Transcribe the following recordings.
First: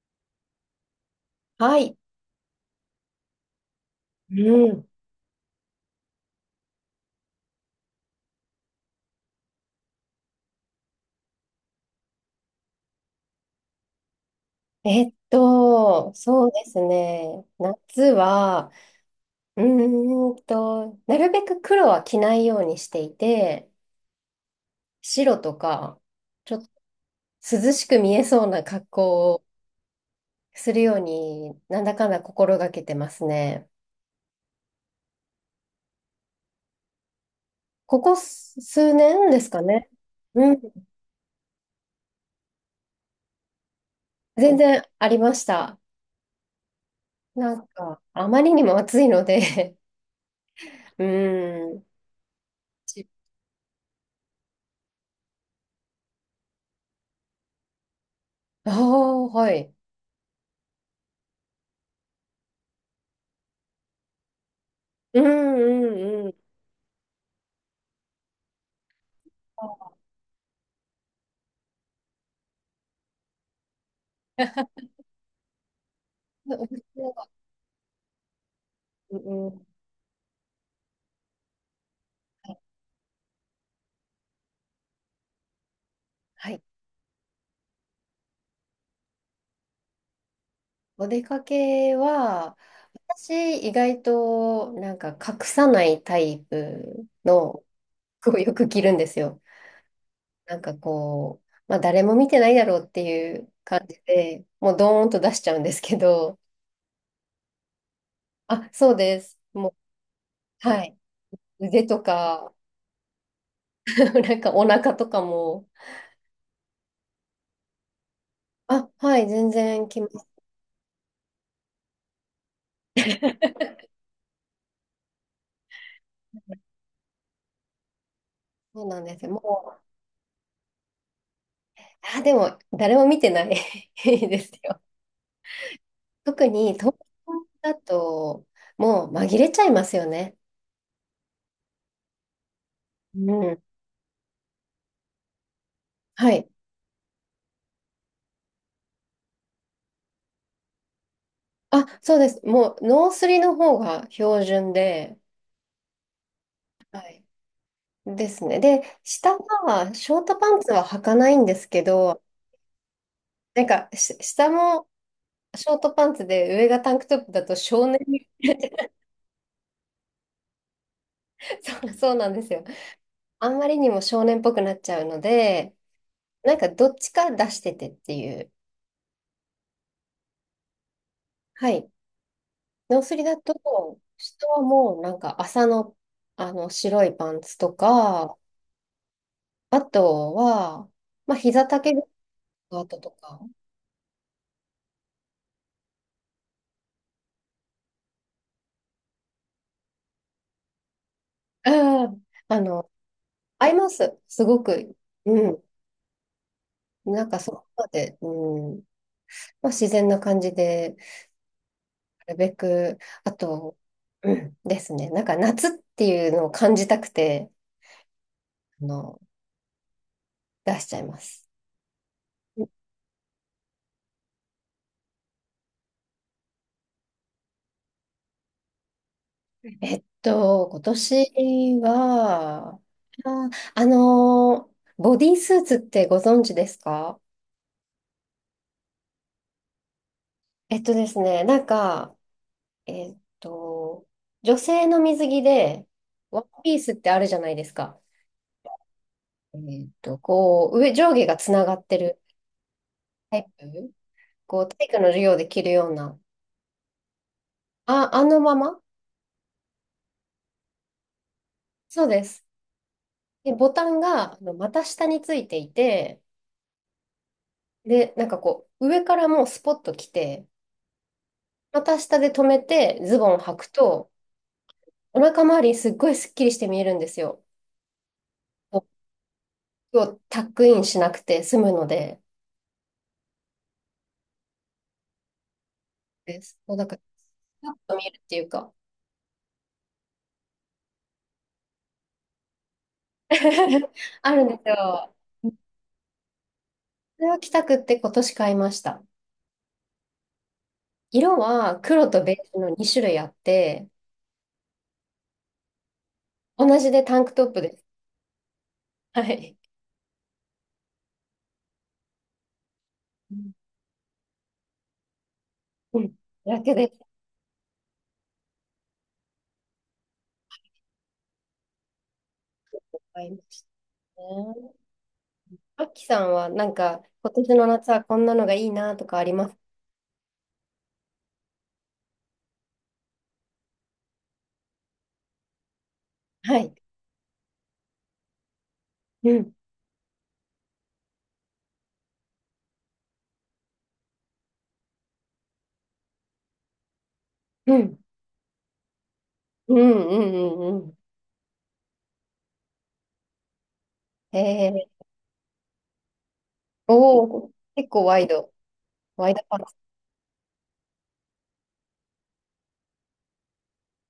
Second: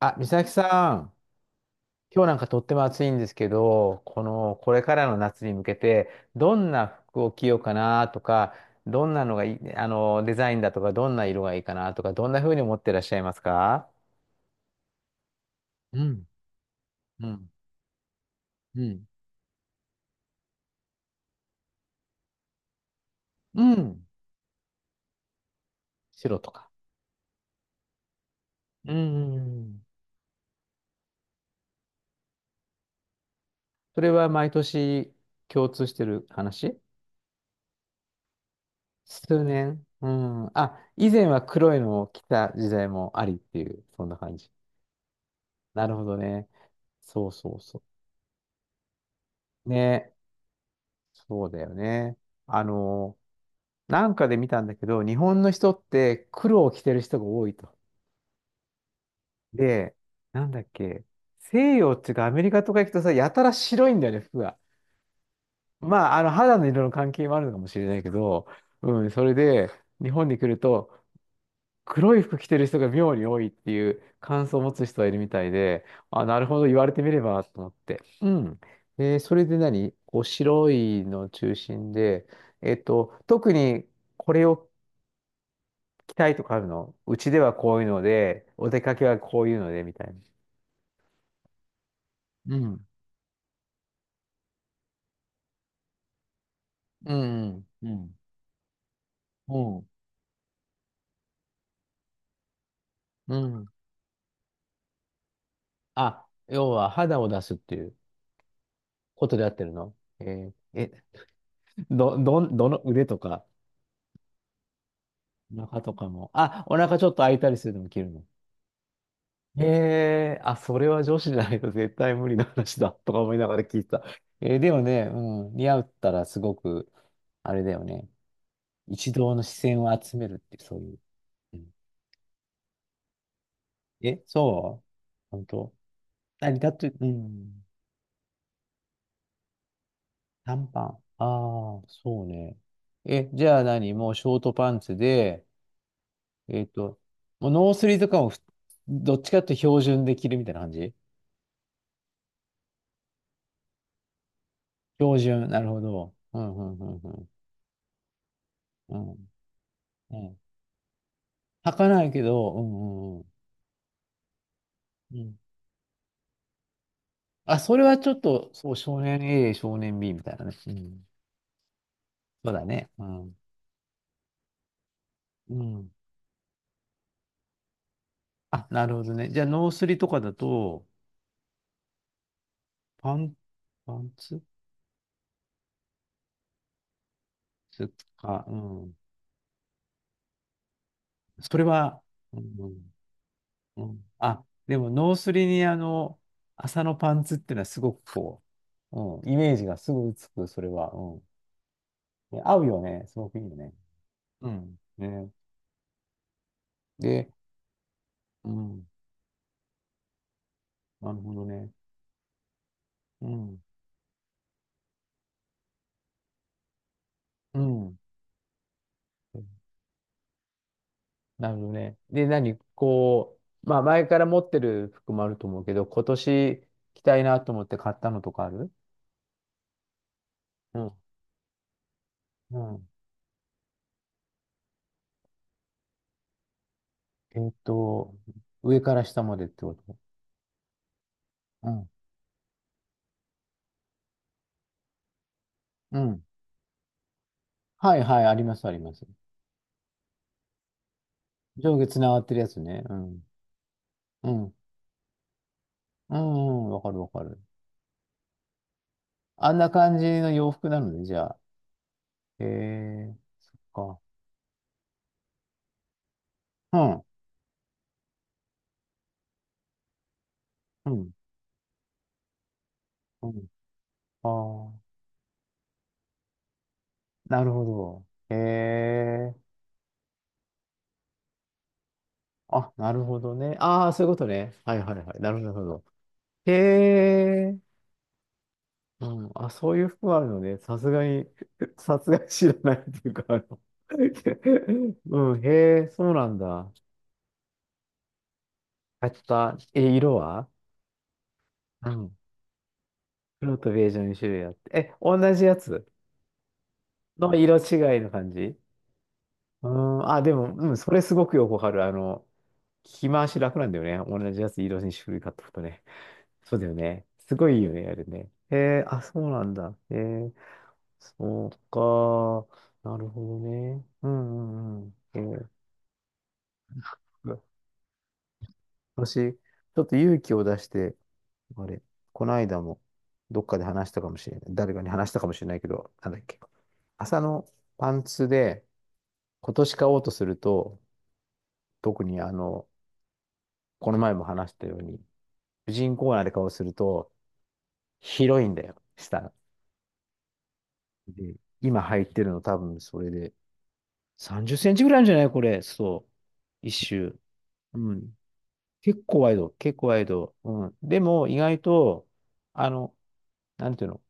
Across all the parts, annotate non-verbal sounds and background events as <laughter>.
あ、美咲さん、はい。今日なんかとっても暑いんですけど、こうの、これん。からの夏に向けて、どんな服を着ようかなとか、どんなのがいい、デザインだとか、どんな色がいいかなとか、どんな風に思ってらっしゃいますか？うん、そうですうね。ん、夏は、うん、なるべく黒は着ないようにしていうて、ん、白とか、白とちょっか。と涼しく見えそうな格うん、う好んうをん。するように、なんだかんだ心がけてますね。それは毎年共通してる話？ここ数年で数すか年。ね。うん。うん。あ、以前は黒いのを着た時代もありっていう、そんな感じ。全然ありました。なるほどね。そうそなうんそか、あまりにも暑いのう。で ね、 <laughs> うそうだよーん。ね。あの、なんかで見たんだけど、日本の人って黒を着てる人が多いと。ああ、はい。で、なんだっけ、西洋っていうかアメリカとか行くとさ、やたら白いんだよね、服が。うんうまあ、んうん。肌の色の関係もあるのかもしれないけど、うん、それで、日本に来ると、黒い服着てる人が妙に多いっていう感想を持つ人がいるみたいで、あ、なるほど、お言出われてみれかばと思って。うん。けうで、それんうでん何こう白いの中心で、特にこれを着たいとはかあい。るの？うちではこういうので、お出かけはこういうので、みたいな。お出かけうは、ん。私、意外と、なんか、隠さないタイプうのん。うん。服をよく着るんですよ。うん。なんかこう、まあ、誰も見てないだろうってういうんうん。感じで、もう、ドーンと出しちゃうんですけあ、ど、要は肌を出すっていうあ、そうでことす。でやってもるの？えーう、はえ、い。腕とど、どか、ん、どの腕とか、<laughs> なんか、お腹とかおも、腹とかも。あ、お腹ちょっと開いたりするのも着るの？あ、はい、全然着ます。ええ、あ、それは女子じゃないと絶対無理な話だとか思いながら聞いてた。えーでもね、うん、似合ったらすごく、あれだよね。そうなん一ですよ。同の視も線う、を集めるって、そういう。うん。あ、でも、誰も見てない え、<laughs> ですよ。そう？本当？特何だにって、東京うん、だと、もう紛れちゃいますよね。短パン。ああ、そうね。え、じうゃん。あ何もうショートパンツで、はい。えっと、もうノースリーとかもふ、どっちかっていうと標準で着るみたいな感じ？あ、そうです。もう、ノースリの方が標準標で、準、なるほど。うん、うん、うん、はうい。ん。ですね。で、うん下は、シうョートん。パンツは履かないんです履けかないど、けど、うんうんうん。なんか、し下もショートパンツで、上がタンクトップだとあ、それ少は年、ちょっと、そう、少年 A、少年 B みたいなね。うん。<laughs> そうそうなんでそすうだよ。ね。うん。あんまりにも少年っぽくなっちゃうのうで、ん。なんか、どっちか出しててっていう。あ、なるほどね。じゃあ、ノースリとかだと、はい。ノーパスリン、だパと、ンツ下はもうなんか朝の、あの白いパンツとつか、か、うん。あとは、まあそれ膝丈は、のスうカーん、トとか、うん。あ、でも、ノースリに、麻のパンツっていうのは、すごくこう、うん、イメージがすぐつく、それは。うん。うん、で合あうよの、ね。すごくいいよ合ね。います。すうごん。く。ね。うん。なで、んかそこまで、ううん。ん。まあ自然な感じで、なるほどね。なるべく、うあん。と、うん、ですね。なんか夏っていうのを感じたくて、うん。あの、うん。出しちゃいます。なるほどね。で、何こう、まあ前から持ってる服もあると思うけど、今年着たいなと思って買ったのとかある？う今ん。年うは、ん。あ、あのボディースーツってご存知ですか？えーっと、上から下までってこと？えっとですね、なんうん。か、えっと、女性の水着で、うん。ワンピースってあるじゃないですはか。いはい、あります、あります。えこう、上下がつなが上っ下てつながるってるやつね。うん。タイプ、うん。こう、体育の授業で着るよううな、ん、うん、わかるわかる。あ、あのままあんな感じの洋服なのね、じゃあ。そうでへす。えー、で、ボタか。ンが、あの股下についていて、うん。で、なんかこう、上からもうスポッと来て、うん。股下で止めてズうボンん。履くと、ああ、お腹周り、すっごいスッキリして見えるんですなよ。るほど。へこえー。うをタックインしなくて済むので、あ、なるほどね。ああ、そういうことね。はいはいはい。なるほど、なるほど。でへす。もうなんか、ちえ。ょッと見えるっていうか うん。あ、そういう服あるのね。さすがに、<laughs> さすがに知らないっていうか、あの <laughs> あるんです <laughs> よ。うん、へえ、そうなんだ。それを着たくって今年買いました。買った。え、色は？色はう黒ん。とベージュの2種類あっ黒とベて、ージュの2種類あって。え、同じやつ同じでタンクのトッ色プです。違いの感じ？はい。うん。あ、でも、うん、それすごくよくわかる。着回し楽なんだよね。同じやつ色に種類買っとくとね。うん。そうだだよけでね。すごいいいよね、あれね。へえ、あ、そうなんだ。へえ。そうか。なるほ買いまどしね。うたね。んうんうん。そう、アッキさんはなんか今年の夏はこんなのがいいなと私、かありちますょっと勇気を出して、あれ、この間もどっかで話したかもしれない。誰かに話したかもしれないけど、なんだっけ。はい。朝のパンツでうん。今年買おうとすると、特にこの前も話したように、婦人コーナーで買おうとすると、うん。広いんだよ、下。うんうんうんうん。で、今入ってるの多分それでへ30センチえ、ぐらいあるんじゃないこれ。そう。一周。おお、結う構ん。ワイド、結構ワワイイドド、パンツ。結構ワイド。うん。でも、意外と、あの、なんていうの、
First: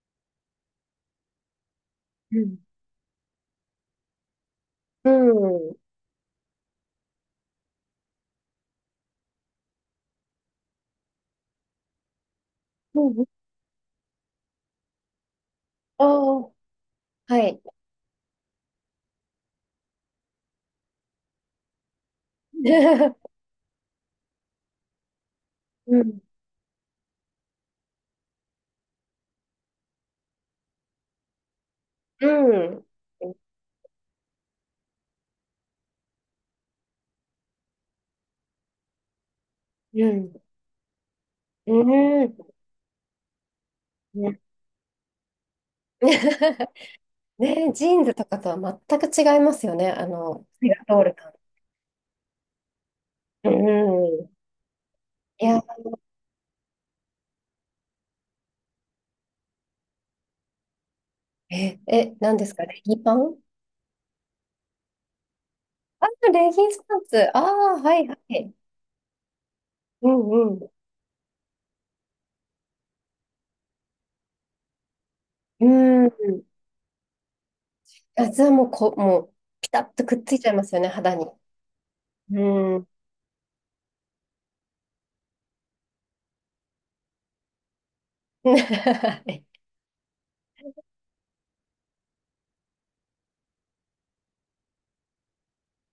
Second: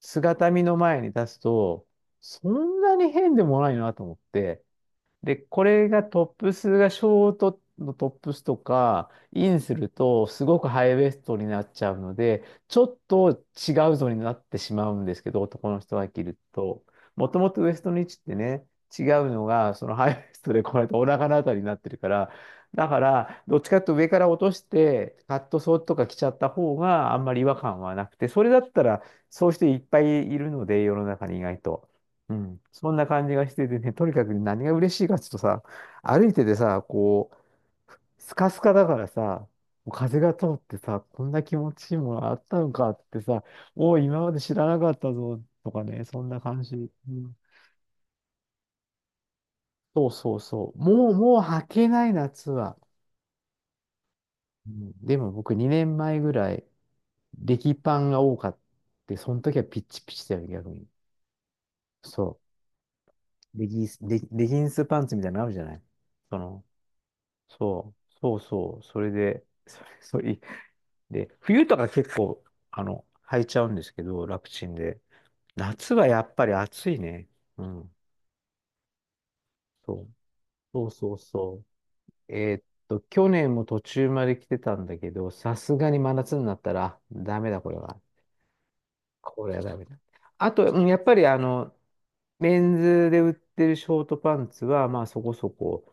姿見の前に立つと、うそん。んなに変でもないなと思って、うで、こん。れがトップスがショートのトップスとか、インするとすごくハイウエストになっちゃうので、ちょっうん。と違うぞになってしまうんですけど、男の人あが着るあ、と。もはともい。とウエストの位置ってね、違うのが、そのハイウエストでこうやってお腹のあたりになってるから、だか <laughs> ら、どっちかっていうと上から落として、カットソーとうか着ん。ちゃった方があんまり違和感はなくて、それだったら、そういう人いっぱいいるので、世の中に意外と。ううん、ん。そんな感じがしててね、とにかく何が嬉しいかっていうとさ、歩いててさ、こう、スカスカだからさ、う風ん。が通ってさ、こんな気持うちいいものあん。ったのかってさ、おお、今までね、知らなかったぞとかね、そんな感 <laughs> じ。うん。ねジーンズとかとは全く違いますよね。あそうそうの、火そがう。通もるう、感。もう履けない夏は。うん。うん、でもい僕や、2年前ぐらい、レギパンが多かった。その時はピッチピチだよ、逆に。何そですかレギパン？う。レギンスパンツみたいなのあるじゃない？あ、そレギの、ンスパンツ。ああ、そはいはう、そうい。そう、それで、<laughs> それ、<laughs> うそうんい、うん。で、冬とか結構、履いちゃうんですけど、楽ちんで。う夏はやっん。ぱり暑いね。うん。あ、じゃあもう、もう、ピタッとそう、くっついちゃいますよそね、うそ肌うに。そう。うえーっん。と、去年も途中まで来てたんだけど、さすがに真夏になったら、ダメだ、これは。<laughs> はい。これはダメだ。あと、うんやっぱり、メンズで売ってるショートパンツは、まあそこそこ、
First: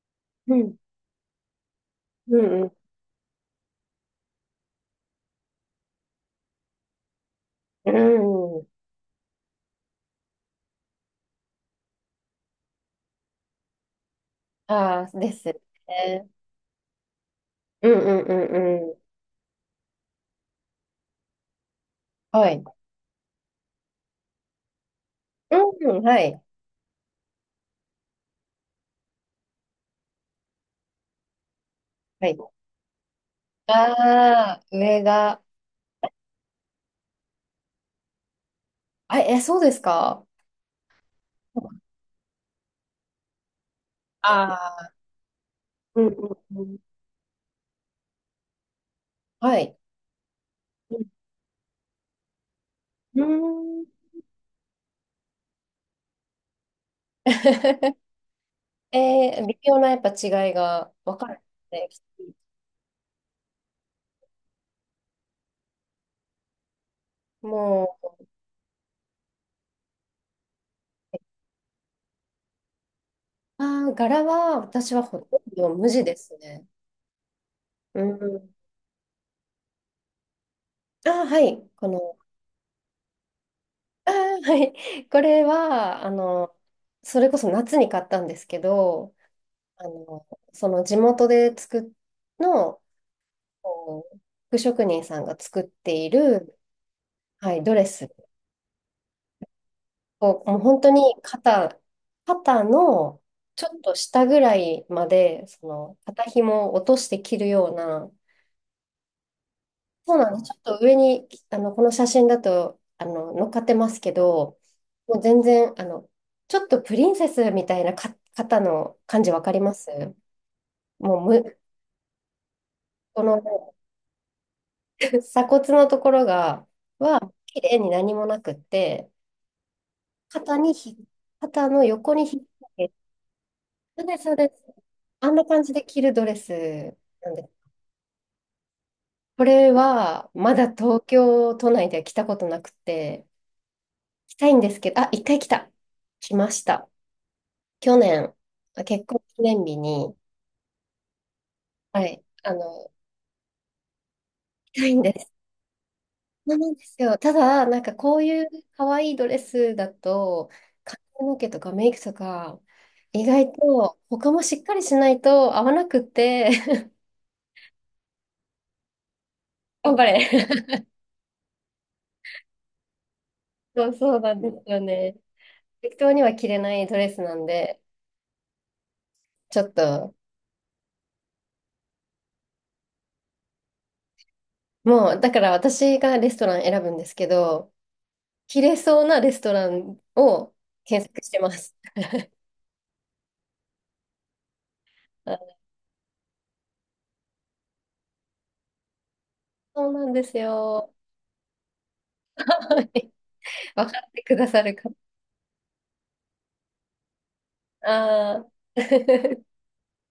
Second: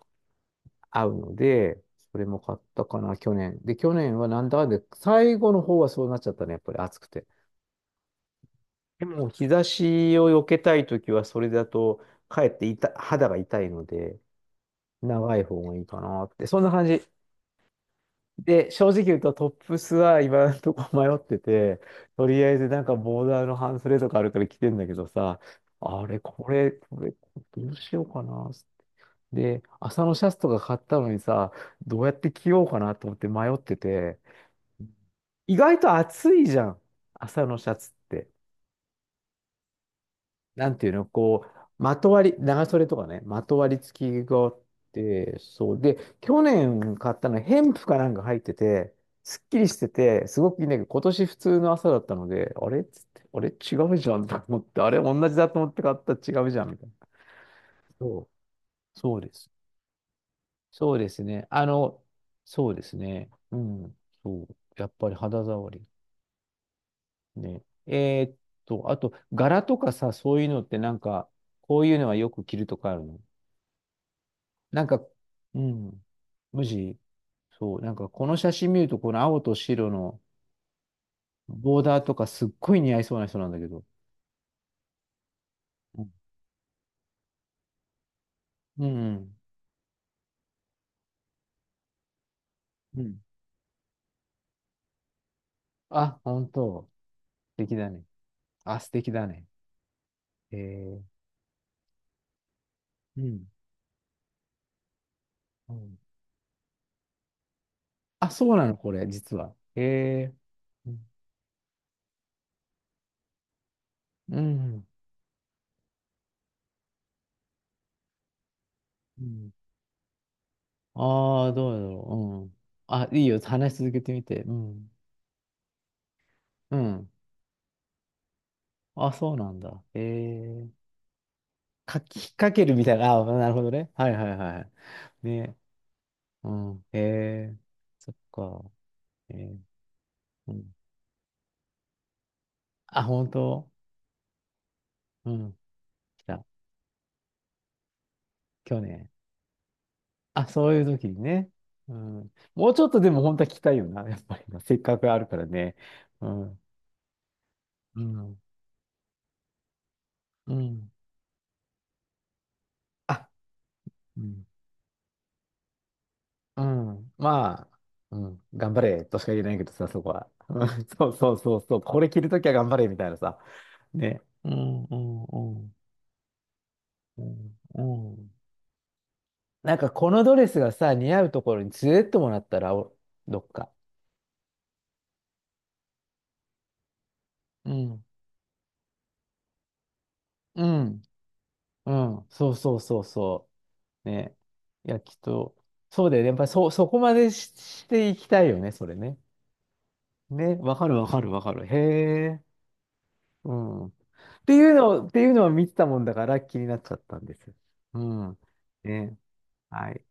<laughs> うん。合うので、それうも買っんうたかな、去年。で、去年はなんだかんで、最後の方はそうなっちゃったね、やっぱり暑くて。ん。うん。でも、日差しを避けたいときは、それだと、かえって痛肌が痛いので、ああ、で長いすよ方がいいかなね。って、そんな感じ。うんうんうで、ん正うん。直言うと、トップスは今のとこ迷ってて、とりはあえい。ずなんかボーダーの半スレとかあるから着てんだけどさ、うん、あれ、はい。これ、これ、どうしようかな。で、朝のシャツとか買ったのにさ、どうやっはてい。着ようかなと思って迷っあてて、あ、上が、意外と暑いじゃん。朝のシャツって。あ、え、そうですか？なんていうの、こう、まとわり、長袖とかね、まとわり付きがあっああて、そう。で、ー、うん去うんうん。年買ったのは、ヘンプかなんか入ってて、すっきはりしい。てて、すごくいいんだけど、今年普通の朝だったので、あれっつっうて、あれ違ん。ううん じゃんと思って、あれ同じだと思って買ったら違うじゃんみたいな。<laughs> そう、えそうでーす。微妙なやっぱ違いがそうで分すかるんね。でね。そうですね。うん、そう。やっぱり肌触り。ね。もえーっと、あと、柄とかさ、そういうのってなんか、こういうのはよく着るとかあるの？う、ああ、柄はなん私か、はほとんうど無ん、地です無ね。地？そう、なんうかこの写ん。真見ると、この青と白のああ、はい。ボーこダーとのかすっごい似合いそうな人なんだけど。あーはい。これうは、ん、あの、それこそ夏に買ったんですけうど、ん、あの、その地元で作っの、うん。こう、服職人さんが作っていあ、本る、当。は素い、ド敵レだね。スあ、素敵だね。を、えもう本当にー、肩、肩うのん。ちょっと下ぐらいまで、そうん。の、肩紐を落として着るような、あ、そうなの、これ、実は。そうなえんです。ちょっとー、う上ん。に、あの、この写真だと、あの、乗っかってますけうど、ん。もう全然、あの、ちょっとプリンセスみたいなか方の感じわかりますもうああー、む、どうだろう。うん。あ、いこいの よ。話し <laughs> 続けてみて。うん。鎖骨のところが、うん。は、綺麗に何もなくって、あ、そうなんだ。え肩え、にひ、肩のか横き、引にっ引っ掛け掛るみけたて、いな。あ、なるほどね。そうはいです、はそいうではす。い。あんなね。感じで着るドレうスん。えなんです。え、そっか。えこえ、れは、うまだん。東京都内では着たことなくあ、て、本当？着たいんですけど、あ、一う回来ん。た。来来た。ました。去年、去結年。婚記念日に、あ、そういう時にね。うはい、ん。あの、もうちょっ行とでも本当は聞きたいよな。<laughs> やっぱりな。せっきたいかんくであるす。からね。うそうん。なんですよ。ただ、なんかうこうん。いう可愛いドレスだと、うん。髪の毛とかメイクとか、意あ、外とう他もん。しっかりしないと合わなくって、う <laughs> ん。まあ、うん。頑張れとしか言えないけどさ、頑そ張こは。うん れ。<laughs> そうそうそうそう。これ着るときは頑張れみたいなさ。<laughs> そう、そね。うなんうですよんうね。んうん適当には着れないドレスうなんんで、うん。ちょっなんかこと、のドレスがさ、似合うところに連れてってもらったら、お、どっか。もう、だから私がレストラン選ぶんですけうど、ん着れそうなレストランをうん検索してます。うん、そうそうそうそう。ね。いや、きっと、<laughs> そうだよね。やっぱりそこまでしていきたいよね、それね。そうなんですね、わかよ。るわかるわかる。へえ。はい、うん。っ分かってくだてさいるうのか。を、っていうのは見てたもんだから気になっちゃったんです。うん。ああ。ね。<laughs> はい。